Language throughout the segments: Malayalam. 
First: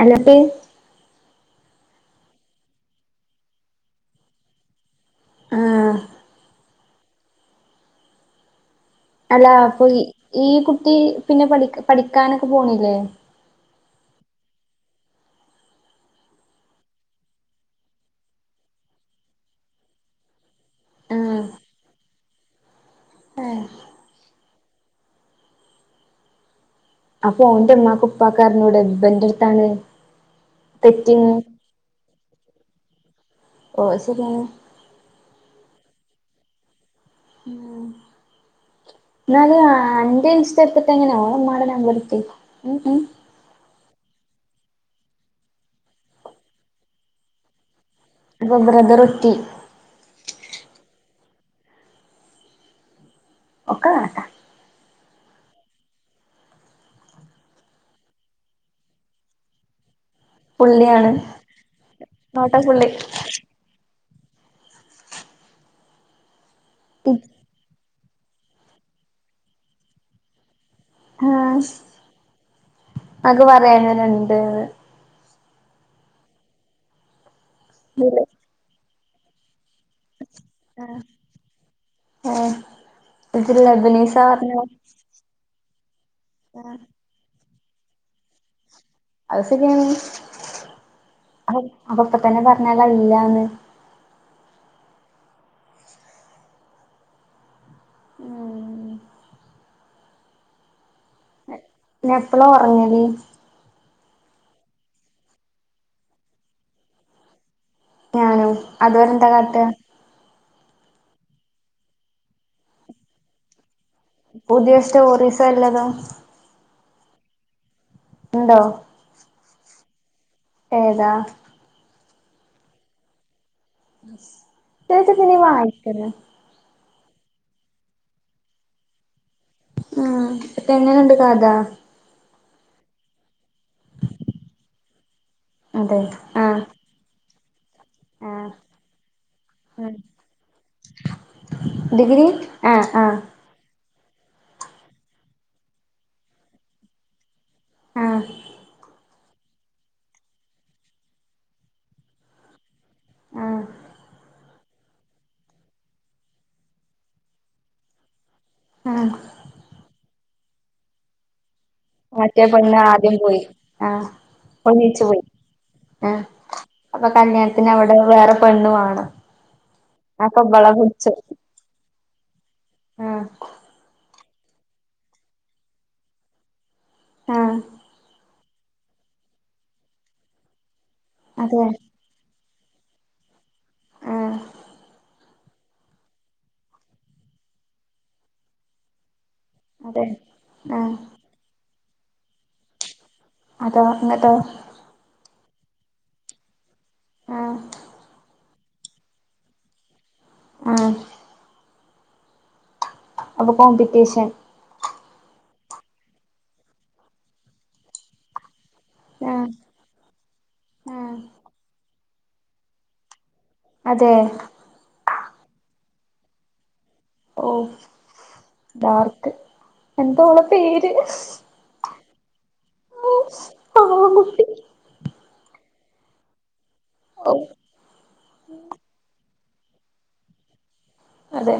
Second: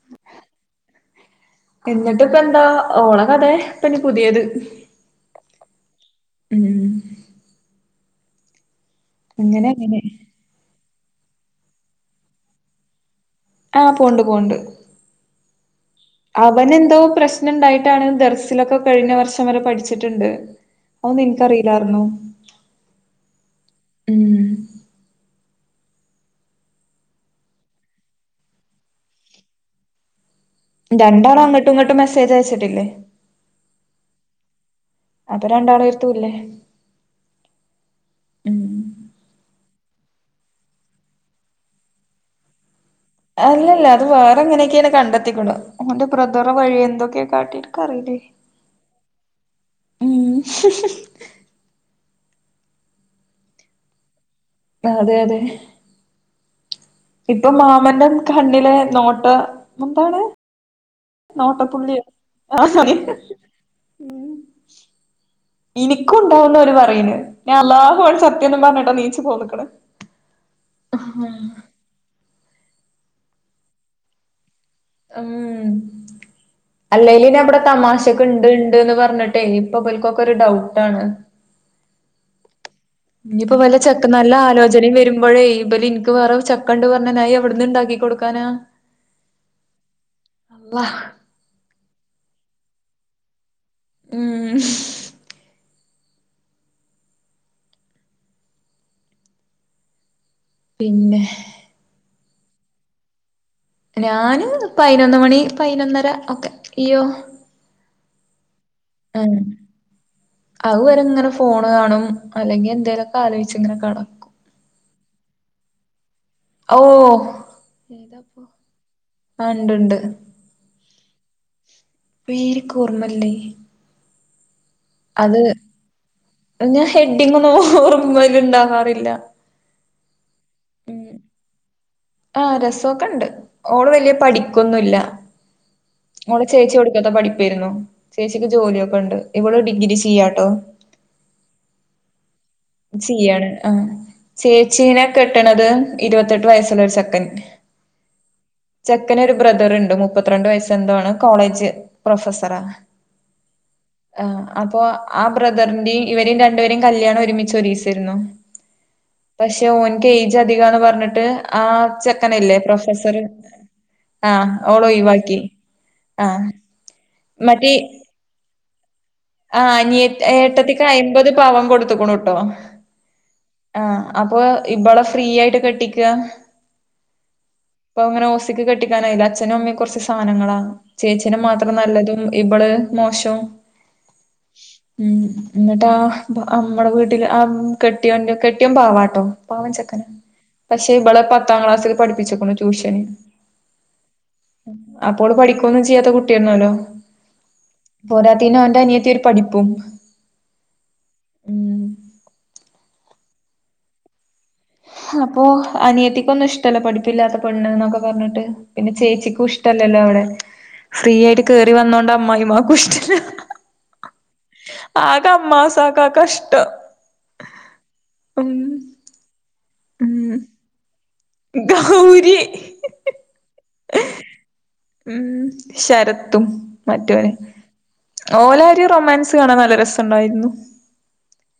അല്ല പ്പി എന്നിട്ട് ഇപ്പ എന്താ ഓള കഥെ ഇപ്പ ഇനി പുതിയത് ആഹ് ഉം അല്ല അങ്ങനെ അപ്പൊ അങ്ങനെ ഇ ഈ കുട്ടി പിന്നെ പഠി പഠിക്കാനൊക്കെ പോണില്ലേ ആഹ് പോണ്ട് പോണ്ട് അവനെന്തോ പ്രശ്നം ഉണ്ടായിട്ടാണ് ദർസിലൊക്കെ കഴിഞ്ഞ വർഷം വരെ പഠിച്ചിട്ടുണ്ട് ആ അഒന്നും ഇൻക്ക്റിയില്ലാർഞു ഏഹ് അപ്പൊ അയ്ന്റെ ഉമ്മാക്ഉപ്പാക്ക് അറിഞ്ഞുടെ ഇവന്റെടുത്താണ് രണ്ടാളും അങ്ങോട്ടും ഇങ്ങോട്ടും മെസ്സേജ് അയച്ചിട്ടില്ലേ? ഓ ശരിയാന്ന് അത് രണ്ടാളേ ഇരുത്തൂല്ലേ ഉം എന്നാലല് അന്റെ ഇൻസ്റ്റ് എടുത്തിട്ട് എങ്ങനെയ ഓൾ അവന്മാരുടെ നമ്പർ എടുത്ത് ഉം ഉം അല്ലല്ല അത് വേറെ എങ്ങനെയൊക്കെയെ കണ്ടെത്തിക്കണു ഓന്റെ ബ്രദറ് വഴി എന്തൊക്കെയ കാട്ടി എൻക്കറില്ലെ പ്പബ്രദർഎത്തി. ഉം ഒക്ക കറക്ട അതെ അതെ ഇപ്പൊ മാമന്റേ കണ്ണിലെ നോട്ട എന്താണ്? പുള്ളിയാണ് നോട്ടപ്പുള്ളിയ നോട്ട ആ പുള്ളി ഉം എന്ക്കു ഉണ്ടാവുന്നു ഒരു പറയണ്. ഞാൻ അള്ളാഹു ആണെ സത്യംഎന്നു പറഞ്ഞിട്ടോ നീച്ചു പോന്നക്കണ്. ആഹ് അത് പറയാന രണ്ടുന്ന് ഉം അല്ലേലും നഅവിടെ ഇതില് തമാശക്കെ ഉണ്ട്ണ്ട്ന്ന് പറഞ്ഞി ട്ടേ ഇപ്പൊ ഇബര്ക്കൊക്കെ ഒരു ഡൗട്ടാണ്. ആഹ് ഇനിയിപ്പോ വല്ല ചെക്ക് നല്ല ആലോചനയും വരുമ്പോഴേ ഇബലിൻക് വേറെ ഒരുചെക്കൻ ഉണ്ടു പറഞ്ഞ നായി എവിടന്ന് ഉണ്ടാക്കി കൊടുക്കാനാ? അത് ശരിയാണ് അള്ളാ അ അപ്പൊപ്പ തന്നെ പറഞ്ഞാലോ അയില്ലാന്ന്. ഉം ഉം പിന്നെ? ന്നെ എപ്പളാ ഒറങ്ങല്? ഞാനു പയിനൊന്ന് മണി പയിനൊന്നര ഒക്കെ ഇയ്യോ ഞാനും അതുവരെ എന്താ കാട്ടാ അവുരെ ഇങ്ങനെ ഫോണ് കാണും അല്ലെങ്കിൽ എന്തേലുമൊക്കെ ആലോചിച്ച് ഇങ്ങനെ കെട പുതിയ സ്റ്റോറിസ് വല്ലതും ഔ ഒ ഉണ്ടോ അഹ് ഇണ്ട്ണ്ട്. ഏതാ? പീലിക്കുർന്നല്ലേ. ചേച്ചി പിന്നെയും വായിക്കണ്- ഞാൻ ഹെഡിങ്ങൊന്നും ഓർമയിൽ ഇണ്ടാകാറില്ല. ഉം ഇപ്പ ത് എങ്ങനുണ്ട് കഥ? ആഹ് രസൊക്കെണ്ട് ഓള് വലിയ പഠിക്കൊന്നുമില്ല അതെ ഓള് ആഹ് ചേച്ചി പഠി ഒടുക്കത്തെ പഠിപ്പിയായിരുന്നു ആഹ് ചേച്ചിക്ക് ജോലിയൊക്കെണ്ട് ഇവള് ഡിഗ്രി ചെയ്യാട്ടോ. ഡിഗ്രി ആഹ് ആഹ് ചെയ്യാണ് ആഹ് ചേച്ചീനെ കെട്ടണത് ഇരുപത്തെട്ട് വയസ്സുള്ള ഒരു ചെക്കൻ. ആഹ് ചെക് ചെക്കനൊരു ബ്രദറുണ്ട് മുപ്പത്തി രണ്ട് വയസ്സ് എന്തോ ആണ് കോളേജ് പ്രൊഫസറാ. ആഹ് ആഹ് അപ്പൊ ആ ബ്രദറിന്റെയും ഇവരെയും രണ്ടുപേരയും കല്യാണം ഒരുമി ച്ചൊഒരീസായിരിന്നു. ആണോ? പക്ഷെ ഓൻക്ക് ഏജ് അധികാന്ന് പറഞ്ഞിട്ട് ആഹ് മറ്റേ ചെക്കനില്ലേ പെണ്ണ് ആദ്യം പ്രൊഫസർ പോയി ആഹ് ഓളെ ഒന്നിച്ചു പോയി ഒഴിവാക്കി ആഹ് അപ്പൊ കല്യാണത്തിന് മറ്റേ അവിടെ വേറെ പെണ്ണുവേണം. ആഹ് അനിയ ഏട്ടത്തിക്ക് അയിമ്പത് പവൻ കൊടുത്തുക്കുണുട്ടോ ആഹ് ആഹ്. അപ്പൊ ഇബളെ ഫ്രീ ആയിട്ട് കെട്ടിക്ക ആഹ് അപ്പൊ അങ്ങനെ ഓസി കെട്ടിക്കാനായില്ല അഛനും അമ്മയും കൊറ്ച്ച് സാനങ്ങള ചേച്ചനും അതെ മാത്രം നല്ലത് ഇബള് മോശ്വം ആഹ് ഉം ഉം ഇന്നട്ടൊ അമ്മടെ വീട്ടില് അം. കെട്ടിയോന്റെ കെട്ടിയോൻ പാവാട്ടോ പാവം അതെ ചെക്കന്. ആഹ് പക്ഷെ ഇബെളെ പത്താം ക്ലാസ്സ്ല് പഠിപ്പിച്ചിക്കുണു ട്യൂഷന് അതാ ഇന്നട്ടോ ഉം അപ്പോ ഓള് പഠി ക്കൊന്നു ചെയ്യാത്ത കുട്ട്യാണാല്ലോ. ആഹ് പോരാത്തെയ്ന് ഓന് അനിയത്തി ഒരു പഠിപ്പും ആഹ് ഉം അപ്പൊ കോംമ്പറ്റീഷൻ അപ്പോ അനിയത്തിക്കൊന്നും ഇഷ്ടല്ല പഠപ്പില്ലാത്ത പെണ്ണ് ഇന്നൊക്കെ പറ്ഞ്ഞിട്ട്. പിന്നെ ചേച്ചിക്കും ആഹ് ഇഷ് ഇഷ്ടല്ലല്ലോ ഇവളെ. ഫ്രീ ആഹ് ആയിട്ട് കേറി വന്നോണ്ട് അമ്മായിമാക്കും ഇഷ്ടല്ല അതെ ആകെ അമ്മാസാക്കാക്കഷ്ട ഓ ഡാർക്ക് ഉം എന്താ ഓളെ പേര് ഗൗരി പാവം കുട്ടി ഉം ശരത്തും മറ്റവന് ഓഹ് ഓലാര് റൊമാൻസ് ഇത് കാണാൻ നല്ല രസ ഇണ്ടായിര്ന്നു അതെ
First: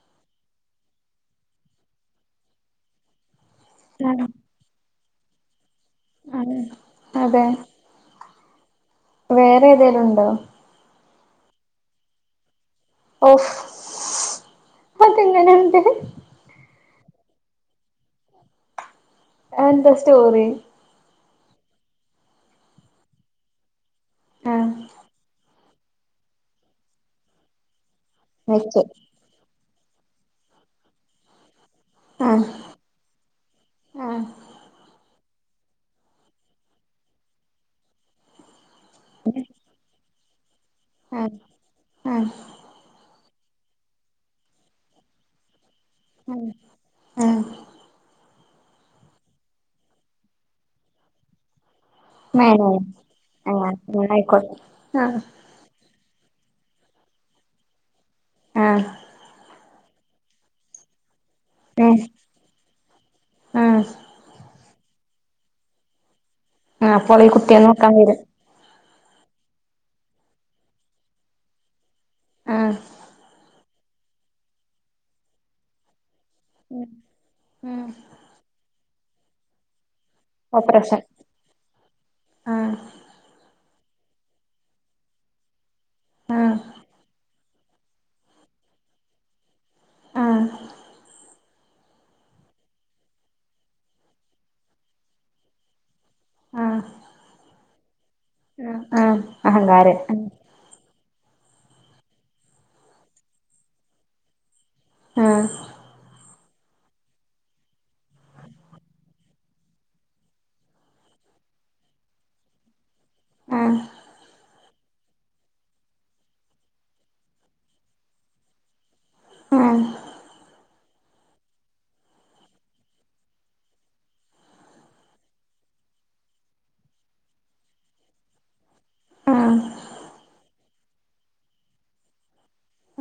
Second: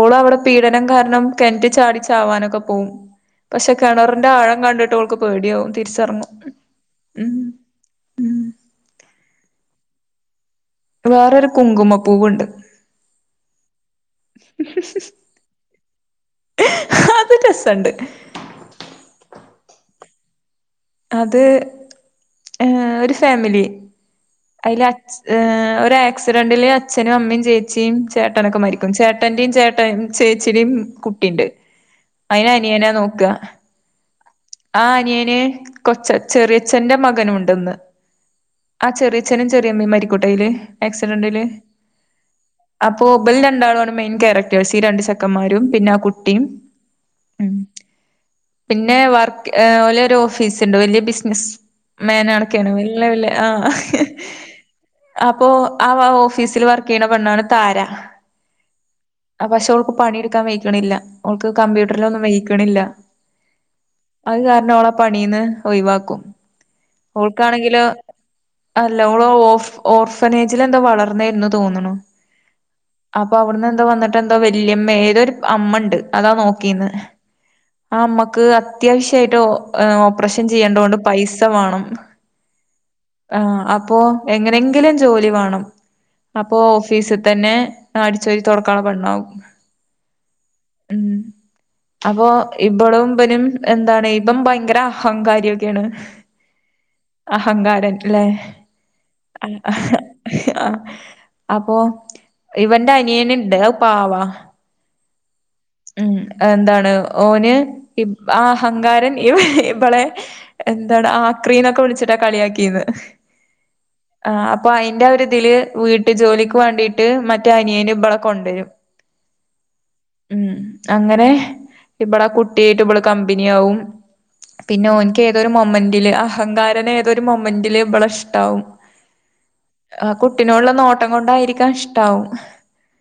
ഓള് അവിടെ പീഡനം കാര്ണം കെൻറ്റി ചാടി ചാവാനൊക്കെ പോവും. പക്ഷെ ആഹ് കെണറിന്റെ ആഴം കണ്ടിട്ട് ഓൾക്ക് പേട്യാവും. തിരിച്ചറങ്ങും അതെ ഉം അതെ ഉം വേറെ ഏതേലുണ്ടോ വേറൊരു കുങ്കുമ പൂവുണ്ട് ഓഫ് അതെങ്ങനെണ്ട് [inaudible] ഹെ ഹ് അത് രസണ്ട് അത് എന്ത സ്റ്റോറി. അത് ഏഹ് ഒരു ഫാമിലി. ആഹ് അയ്ല് അച് ഏഹ് ഒര് ആക്സിഡന്റില് അച്ഛനും അമ്മിം ജെയ് ചേച്ചിം ചേട്ടനൊക്കെ വെച്ച് മരിക്കും. ചേട്ടന്റിം ചേട്ട ചേച്ചിയുടി കുട്ടി ഇണ്ട്. ആഹ് അയിന അനിയനാ നോക്ക. ആഹ് ആ അനിയന്. കൊച്ച് ചെറിയച്ഛന്റെ മകനൂണ്ട് ഇന്ന്. ആ ചെറിയച്ഛനും ചെറിയമ്മീം മരിക്കുട്ടയില് ആഹ് ആക്സിഡന്റില്. ആഹ് അപ്പൊ ഇബൽ രണ്ടാളു ആണ് മെയിൻ ക്യാരക്ടേഴ്സ്. ഈ രണ്ടു ചെക്കന്മാരും പിന്നെ ആ കുട്ടിം. ആഹ് ഉം പിന്നെ വർക്ക് ഏഹ് ഓലെ ഒര് ഓഫീസ് ഇണ്ട് വല്യ ബിസ്നസ്. മേലെ മേനാണ്ക്കേണ് വെല്ല വെല്ല ആഹ് ആഹ് അപ്പൊ. ആഹ് ആ ഓഫീസില് വർക്ക് ചെയ്യ്ണ പെണ്ണാണ് താര. ആഹ്. പക്ഷെ ഓൾക്ക് പണി ഇടുക്കാൻ വെഴക്ക്ണില്ല. ഒൾക്ക് ഉം കമ്പ്യൂട്ടറ് ലൊന്നും വെയ്ക്ക്ണില്ല. ഉം അത് കാര്ണം അവളെ പണീന്ന് ഒഴിവാക്കും. ആഹ് അപ്പോൾ ഈ കുട്ടിയെ ഓൾക്കാണെങ്കിലോ. നോക്കാൻ വരും അല്ല ഓള് ഓഫ് ഓർഫനേജിൽ എന്തോ വളർന്നേന്ന് തോന്ന്ണു. ആഹ് അപ്പൊ അവിട്ന്ന് എന്തോ വന്നിട്ട് എന്തോ വല്യമ്മ ഏതോരു അമ്മ ഇണ്ട് അതാ നോ ക്കീന്ന് ഉം ആ അമ്മക്ക് അത്യാവശ്യായിട്ടോ? ഓപ്പറേഷൻ ചെയ്യേണ്ടോണ്ട് ഓപ്പറേഷൻ പൈസ വാണം. ആഹ് ആഹ് അപ്പോ എങ്ങനെങ്കിലും ജോലി വാണം ആഹ് അപ്പൊഫ് ഫീസ് തന്നെ അടിച്ച് വാരി തൊടാക്കാള്ള പെണ്ണാവും. ആഹ് ഉം അപ്പൊ ഇബളും ഇബനും. എന്താണ് ഇബൻ ഭയങ്കര അഹങ്കാരിഒക്കേണ് അഹങ്കാരൻല്ലെ. അഹ് അഹ് അഹങ്കാരൻ. ആഹ് അപ്പൊ ഇവന്റെ അനിയന് ഇണ്ട് അത് പാവാ ആഹ്. ഉം എന്താണ് ഓന് ഈ ആ അഹങ്കാരൻ ഇബളെ എന്താണ് ആക്രീന്നൊക്കെ വിളിച്ചിട്ടാ കളിയാക്കിന്ന് ആഹ് ആ അപ്പൊ അതിന്റെ ഒരുരിതില് വീട്ട് ജോലിക്ക് വേണ്ടിയിട്ട് മറ്റേ അനിയേന് ഇവളെ കൊണ്ടരും. ആഹ് ഉം അങ്ങനെ ഇബളെ കുട്ടിയായിട്ട് ഇബള് കമ്പനി ആവും പിന്നെ ഓൻക്ക് ഏതൊരു മോമ്മന്റല് അഹങ്കാരന് ഏതൊരു മോമ്മന്റില് ഇവളെ ഇഷ്ടാവും ആഹ് ആ കുട്ടിനോടുള്ള നോട്ടം കൊണ്ടായിരിക്ക ഇഷ്ടാവും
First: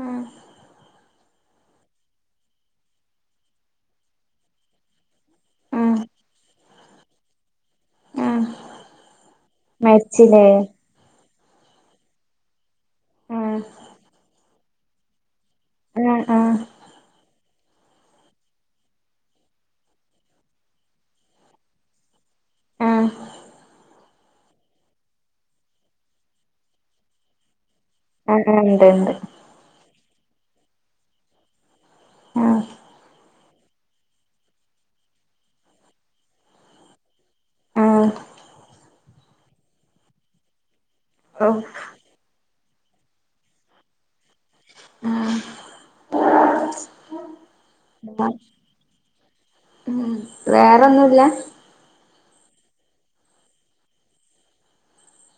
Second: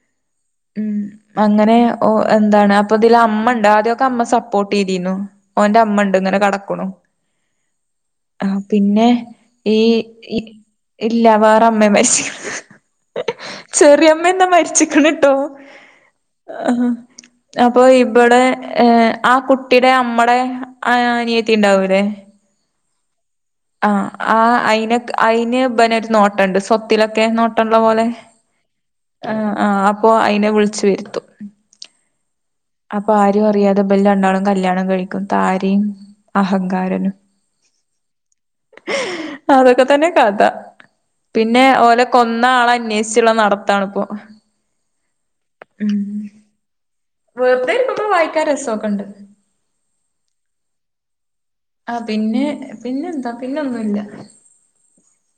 ആഹ് ഉം അങ്ങനെ ഓ എന്താണ് അപ്പൊ ഇതില് അമ്മ ഇണ്ട് ആദ്യഒക്കെ അമ്മ സപ്പോർട്ട് ചെയ്തിരുന്നു ഓന്റെ അമ്മ ആഹ് ഇണ്ട് ഇങ്ങനെ കെടക്ക്ണു ആഹ് പിന്നെ ഈ ഈ മരിച്ചില്ലേ ഇല്ല വേറെമ്മെ മരിച്ച്ക്ക്ണ് ആഹ് ചെറിയമ്മന്ന് മരിച്ചിക്ക്ണ് ട്ടോ ആഹ് ആഹ് ആഹ് ഹാ അപ്പൊ ഇപടെ ആ കുട്ടിയുടെ അമ്മടെ അനിയത്തി ഉണ്ടാവൂല്ലേ ആഹ് ആഹ് ആഹ് അയിന അയിന് പിനെ ഒരു നോട്ടണ്ട് സ്വത്തിലൊക്കെ നോട്ടള്ള പോലെ. ആഹ് ഇണ്ട് ഇണ്ട് ആഹ് ആഹ് അപ്പൊ അയിനെ വിളിച്ചു വരുത്തും ആഹ്. അപ്പൊ ആരും അറിയാതെ ഇബല് രണ്ടാളും കല്ല്യാണം കഴിക്കും താരിം അഹങ്കാരനും ആഹ്. അതൊക്കെത്തന്നെ കഥ ഔ പിന്നെ ഓല് കൊന്ന ആള അന്വേഷിച്ചുള്ള നടത്താണിപ്പോ ആഹ് [inaudible] വെറുതെയിരിക്കുമ്പോ വായിക്കാന് രസൊക്കെയിണ്ട് ഉ വേറെയൊന്നുല്ല ആ പിന്നെ പിന്നെന്താ പിന്നൊന്നുല്ല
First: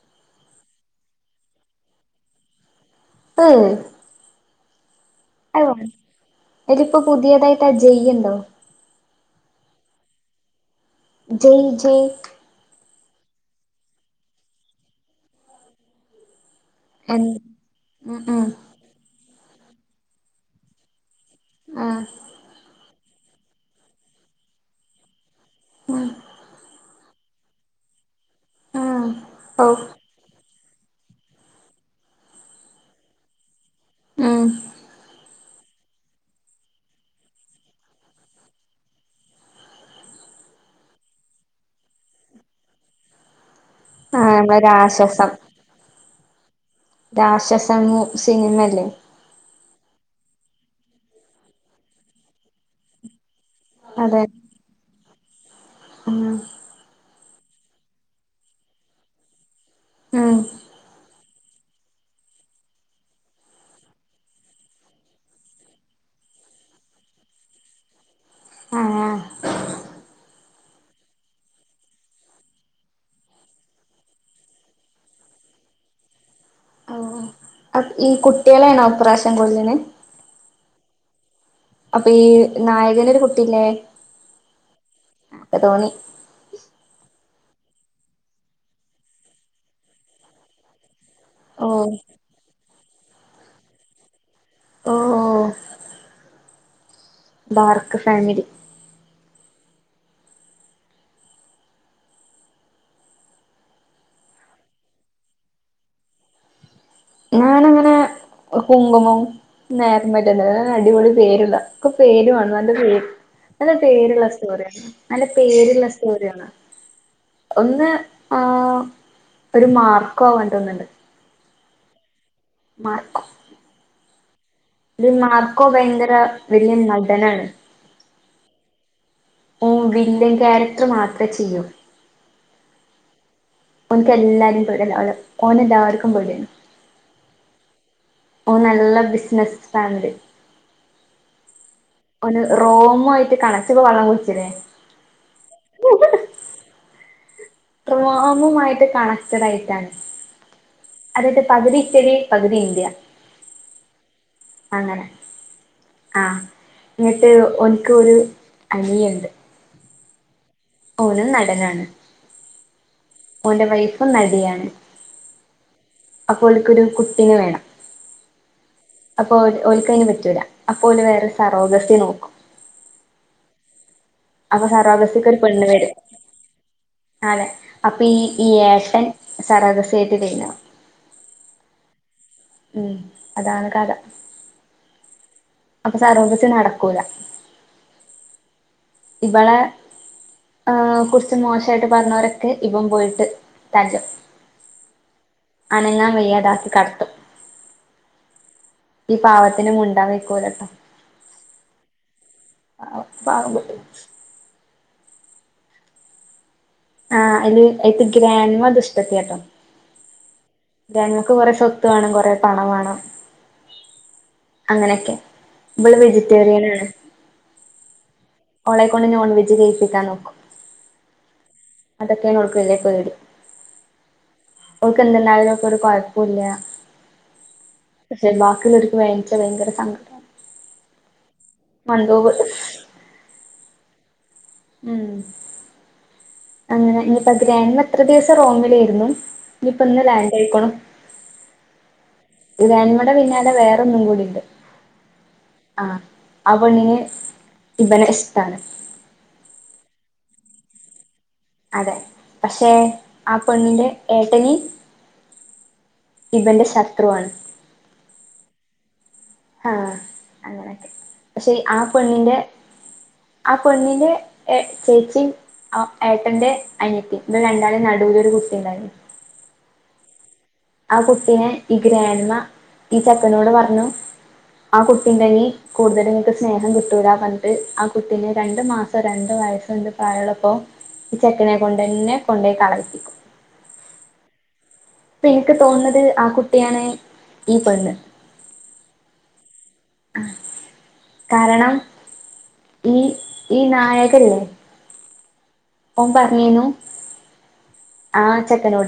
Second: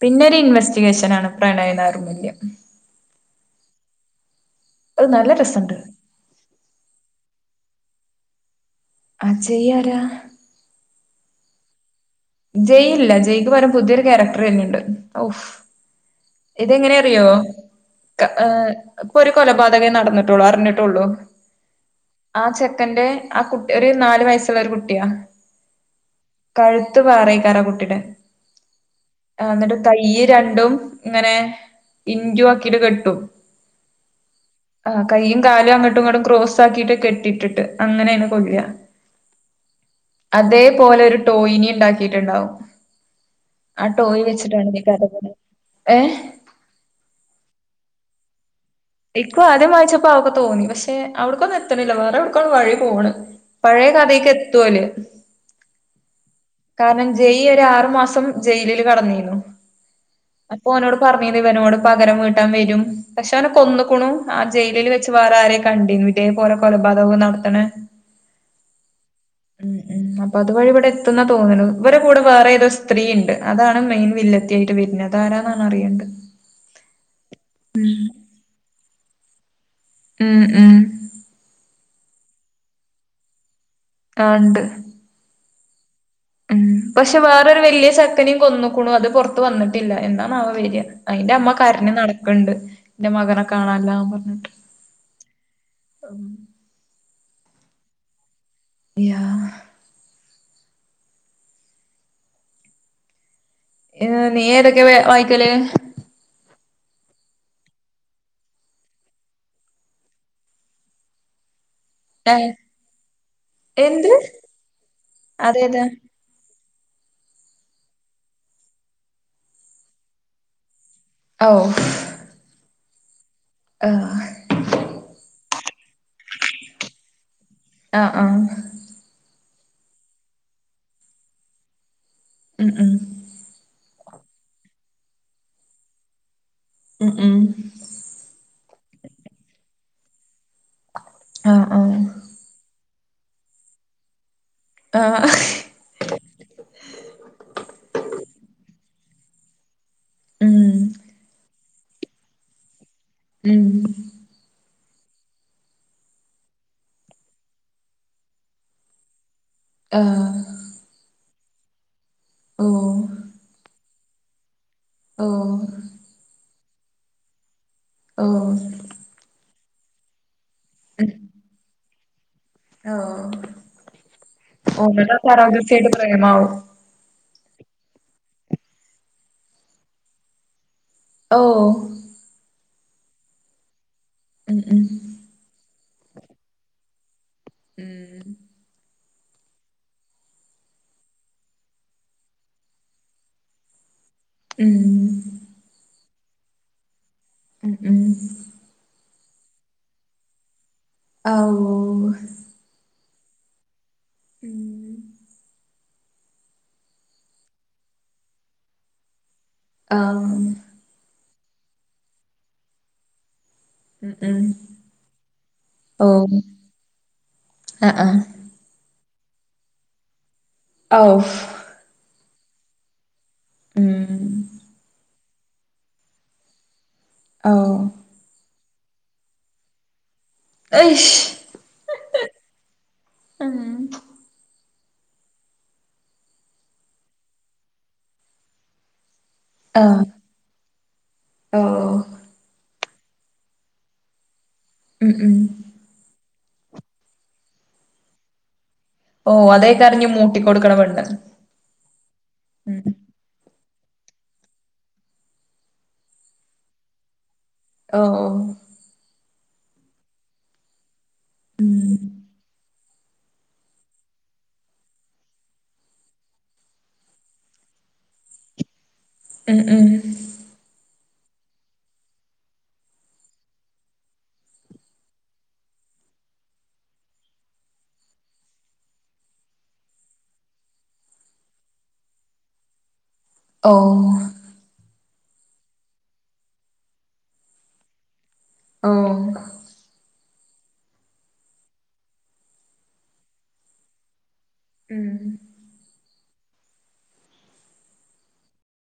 പിന്നെ ഒരു ഇൻവെസ്റ്റിഗേഷൻ ആണ് പ്രണയധാർമല്യം പ്പ് അ നല്ലേ അതോ ഇതിലിപ്പോ പുതിയതായിട്ട്ട് ജയ് ഉണ്ടോ അ ജയ് ആരാ ജയ് ജയ് ജയ് ഇല്ല ജയ്ക്ക് പകരം പുതിയൊരു ക്യാരക്ടർ വെരുന്നുണ്ട് ഓഫ് എ ഇതെങ്ങനെറിയോ ഉം ഉം ഇപ്പൊരു ക കൊലപാതകേ നടന്നിട്ടുള്ളൂ അറിഞ്ഞിട്ടുള്ളൂ ആഹ് ആ ചെക്കന്റെ ആ കുട്ടി ഒരു നാല് വയസ്സുള്ളൊരു കുട്ടിയാ ഉം കഴു [unintelligible] വേറയ്ക്കാറാ കുട്ടിടെ ആ ഓ എന്നിട്ട് കയ്യ് രണ്ടും ഇങ്ങനെ ഇന്റു ആക്കിട്ട് കെട്ടും ഉം ആ കൈയും കാലും അങ്ങോട്ടും ഇങ്ങട്ടും ക്രോസ് ആക്കിട്ട് കെട്ടിട്ടിട്ട് അങ്ങനെയാണ് കൊല്ലുവാ അതേപോലെ ഒരു ടോയ്നിം ഉണ്ടാക്കിയിട്ടുണ്ടാവും. ആ ടോയ് നമ്മളെ വെച്ചിട്ടാണ് രാക്ഷസം [unintelligible] ഏഹ്. രാക്ഷസമൂ സിനിമല്ലേ നിക്കും ആദ്യം വായിച്ചപ്പോ അതൊക്കെ തോന്നി പക്ഷെ അവിടക്കൊന്നും എത്തണില്ല വേറെ എവിടോക്കാണ് വഴി പോണ് ' പഴയ അതെ കഥക്ക് എത്തുവോല് ഉം കാരണം ജെയ് ഒരാറ് മാസം ജയിലില് കെടന്നിരുന്നു. ആഹ് അപ്പൊ ഓനോട് പറഞ്ഞിന് ഇവനോട് പകരം വീട്ടാൻ വരും പക്ഷെ അവനെ കൊന്നുക്കുണു ആ ജയിലിൽ വെച്ച ജ്ജ് വേറെ ആരേ കണ്ടിനോ ഇതേപോല കൊലപാതകവും നടത്തണെ ആഹ് ഉം ഉം അപ്പൊ അതുവഴി ഇവിടെ എത്തുന്ന തോന്നുന്നു ഇവരെ കൂടെ വേറെയേതോ സ്ത്രീയുണ്ട് അതാണ് മെയിൻ വില്ലത്തി. [unintelligible] താരന്നാണ് അറിയണ്ട് അ ഉം ഈ കുട്ടികളെ ആണോ ഇപ്രാവശ്യം കൊല്ലണ് ഉം ഉം അപ്പൊ ഈ നായകനൊരു കുട്ടില്ലേ? ആ ഇണ്ട് ക്ക് തോന്നി ഉം പക്ഷെ വേറൊരു വല്യ ചെക്കനേം കൊന്നക്ക്ണു അത് പൊറത്ത് വന്നിട്ടില്ല എന്നാണാവോ വര അയിന്റെമ്മ ഓ കരഞ്ഞ് നടക്കണ്‌ണ്ട് എന്റെ മകനെ കാണാനില്ലാന്ന് പറഞ്ഞിട്ട് ഓ ഓഹോ ഉം ഡാർക്ക് ഫാമിലി യാ നീ ഏതൊക്കെയാ വായിക്കല്? ഞാനങ്ങനെ കുങ്കുമം നേർമല്യം അടിപൊളി സീരിയലാ പേരു വാണം നല്ല പേര് നല്ല എന്ത് പേരുള്ള സ്റ്റോറി നല്ല അതേതാ പേരുള്ള സ്റ്റോറി ഒന്ന് ആ ഒരു മാർക്കോ ആവാണ്ട്ന്നുണ്ട് [unintelligible] മാർക്കോ [unintelligible] ഇത് മാർക്കോ ഭയങ്കര വല്യ നടനാണ്. ആഹ് ആഹ് ഓൻ വില്ലൻ ക്യാരക്റ്റർ മാത്ര ചെയ്യൂ. ഉം ഉം ഓനക്ക് എല്ലാവാരെ പേടിയാണ് [unintelligible] ഓനെ എല്ലാവര്ക്കും പേടിയാണ്. ഉം ഉം ഓൻ നല്ല ബിസ്നസ് ഫാമിലി ആഹ് ആഹ് ഓന് റോമായിട്ട് പ്പോ വള്ളം കുട്ച്ച് ലോ [unintelligible] ആ റോമ് മായിട്ട് കണക്റ്റടായിട്ടാണ് ഉം അതായത് - പകുതി ഇറ്റലി പകുതി ഇന്ത്യ. ഉം അങ്ങനെ ആ എന്നിട്ട് ഓൻക്ക്‌ ഒര് അനിയണ്ട് ഏഹ് ഓനും നടനാണ്. ഹലോ ഓന്റെ വൈഫും നടിയാണ്. [unintelligible] അപ്പോ ഓൽക്കൊരു കുട്ടീനെ വാണം. ആഹ് അപ്പൊ ഓ ഓല്ക്കയിന് പറ്റൂല അപ്പൊ ഓര് ഉം വേറെ സറോഗസി നോക്കും. ഓ അപ്പൊ ഓൻ സറോഗസിക്ക് പരാഗസിയിട്ട് പ്രമാവും നാലെ അപ്പ ഈ ഈ ഏട്ടൻ സർഗസിയിട്ട് [unintelligible] ഓ ഉം അതാണ് കഥ ഉം ഉം അപ്പ സരോഗസി നടക്കൂല ഉം ഇബെളെ ആഹ് കുറിച്ച് മോശായിട്ട് പർഞ്ഞാേരൊക്കെ ഇവൻ പോയിട്ട് തല്ലും ഉം അനങ്ങാം വയ്യാതാക്കി കടത്തും ഉം ഉം ഈ പാവത്തിന് മുണ്ടാം വെയ്ക്കൂലട്ടാ അവൂ ആഹ് പാവം കുട്ടി ഉം ആഹ് അയ്ല് അയ്ത്തെ ഗ്രാൻമ ദുഷ്ടത്ത്യാട്ടോ ആഹ് ഗ്രാൻമ്മക്ക്‌ കൊറേ സ്വത്ത് വാണം കൊറേ പണം വാണം ഉം ഉം അങ്ങനെക്കെ ഇബള് ഓ വെജിറ്റേറിയനാണ് ആഹ് ആഹ് ഓളെ കൊണ്ട് നോൺവെജ് കെയ്പ്പിക്കാൻ നോക്കും ഔഫ് അതൊക്കെയാണ് ഓൾക്ക് വെല്യെ പേടി ഉം ഓൾക്ക് എന്ത്ണ്ടായാലും ഓൾക്കൊര് കൊഴപ്പൂല്ല ഓഹ് പഷേ ബാക്കിയൊള്ളോര്ക്ക് വേദൻച്ചാ ഭയെങ്കെര സങ്കടാ അയ്ശ് മണ്ടൂ ഉം ഉം അങ്ങെനെ ഇനിയിപ്പ ഗ്രാൻമ ഇത്ര ദിവസം റോമിലേയ്ര്ന്നു ഇനിപ്പം ഇന്ന് ലാൻഡായിക്ക്ണു ഓഹ് ഗ്രാൻമെടെ പിന്നാലെ വേറെന്നും കൂടിണ്ട് ഉം ഉം ആഹ് ആ പെണ്ണിന് ഇബനെ ഇഷ്ടാണ് ഓഹ് അതേയ്ക്കാരഞ്ഞ് മൂട്ടിക്കൊട്ക്ക്ണ പെണ്ണ് അതെ പക്ഷെ ഉം ആ പെണ്ണിന്റെ ഏട്ടെന് ഇബെന്റെ ശത്രുവാണ് ഓഹ് ഓഹ് ആഹ് അങ്ങെനെക്കെ പക്ഷെ ഉം ആ പെണ്ണ്ന്റെ ആ പെണ്ണ്ന്റെ ഏഹ് ചേച്ചിം ആഹ് ഏട്ടെന്റെ അനിയത്തി ഇബല് രണ്ടാളിം നടൂലൊരു കുട്ടിണ്ടായി ഉം ഉം ആ കുട്ടിനെ ഈ ഗ്രാൻമ ഈ ചെക്കനോട് പർഞ്ഞു ആ കുട്ടിണ്ടെങ്കി കൂട്തലും ഇങ്ങക്ക് സ്നേഹം കിട്ടൂലാന്നർഞ്ഞ്ട്ട് ആ കുട്ടിനെ രണ്ട് മാസം രണ്ട് വയസ്സോ എന്തോ പ്രായള്ളപ്പോ ഈ ചെക്കനെ കൊണ്ടന്നെ കൊണ്ടാേയ് കളയിപ്പിക്കും ഓഹ് പ്പ ഇൻക്ക് തോന്ന്ന്നത് ആ കുട്ടിയാണ് ഈ പെണ്ണ് ഓഹ് കാരണം ഈ ഈ നായക ല്ലേ ഉം ഉം ഓൻ പർഞ്ഞീന്നു ആ ചെക്കനോട്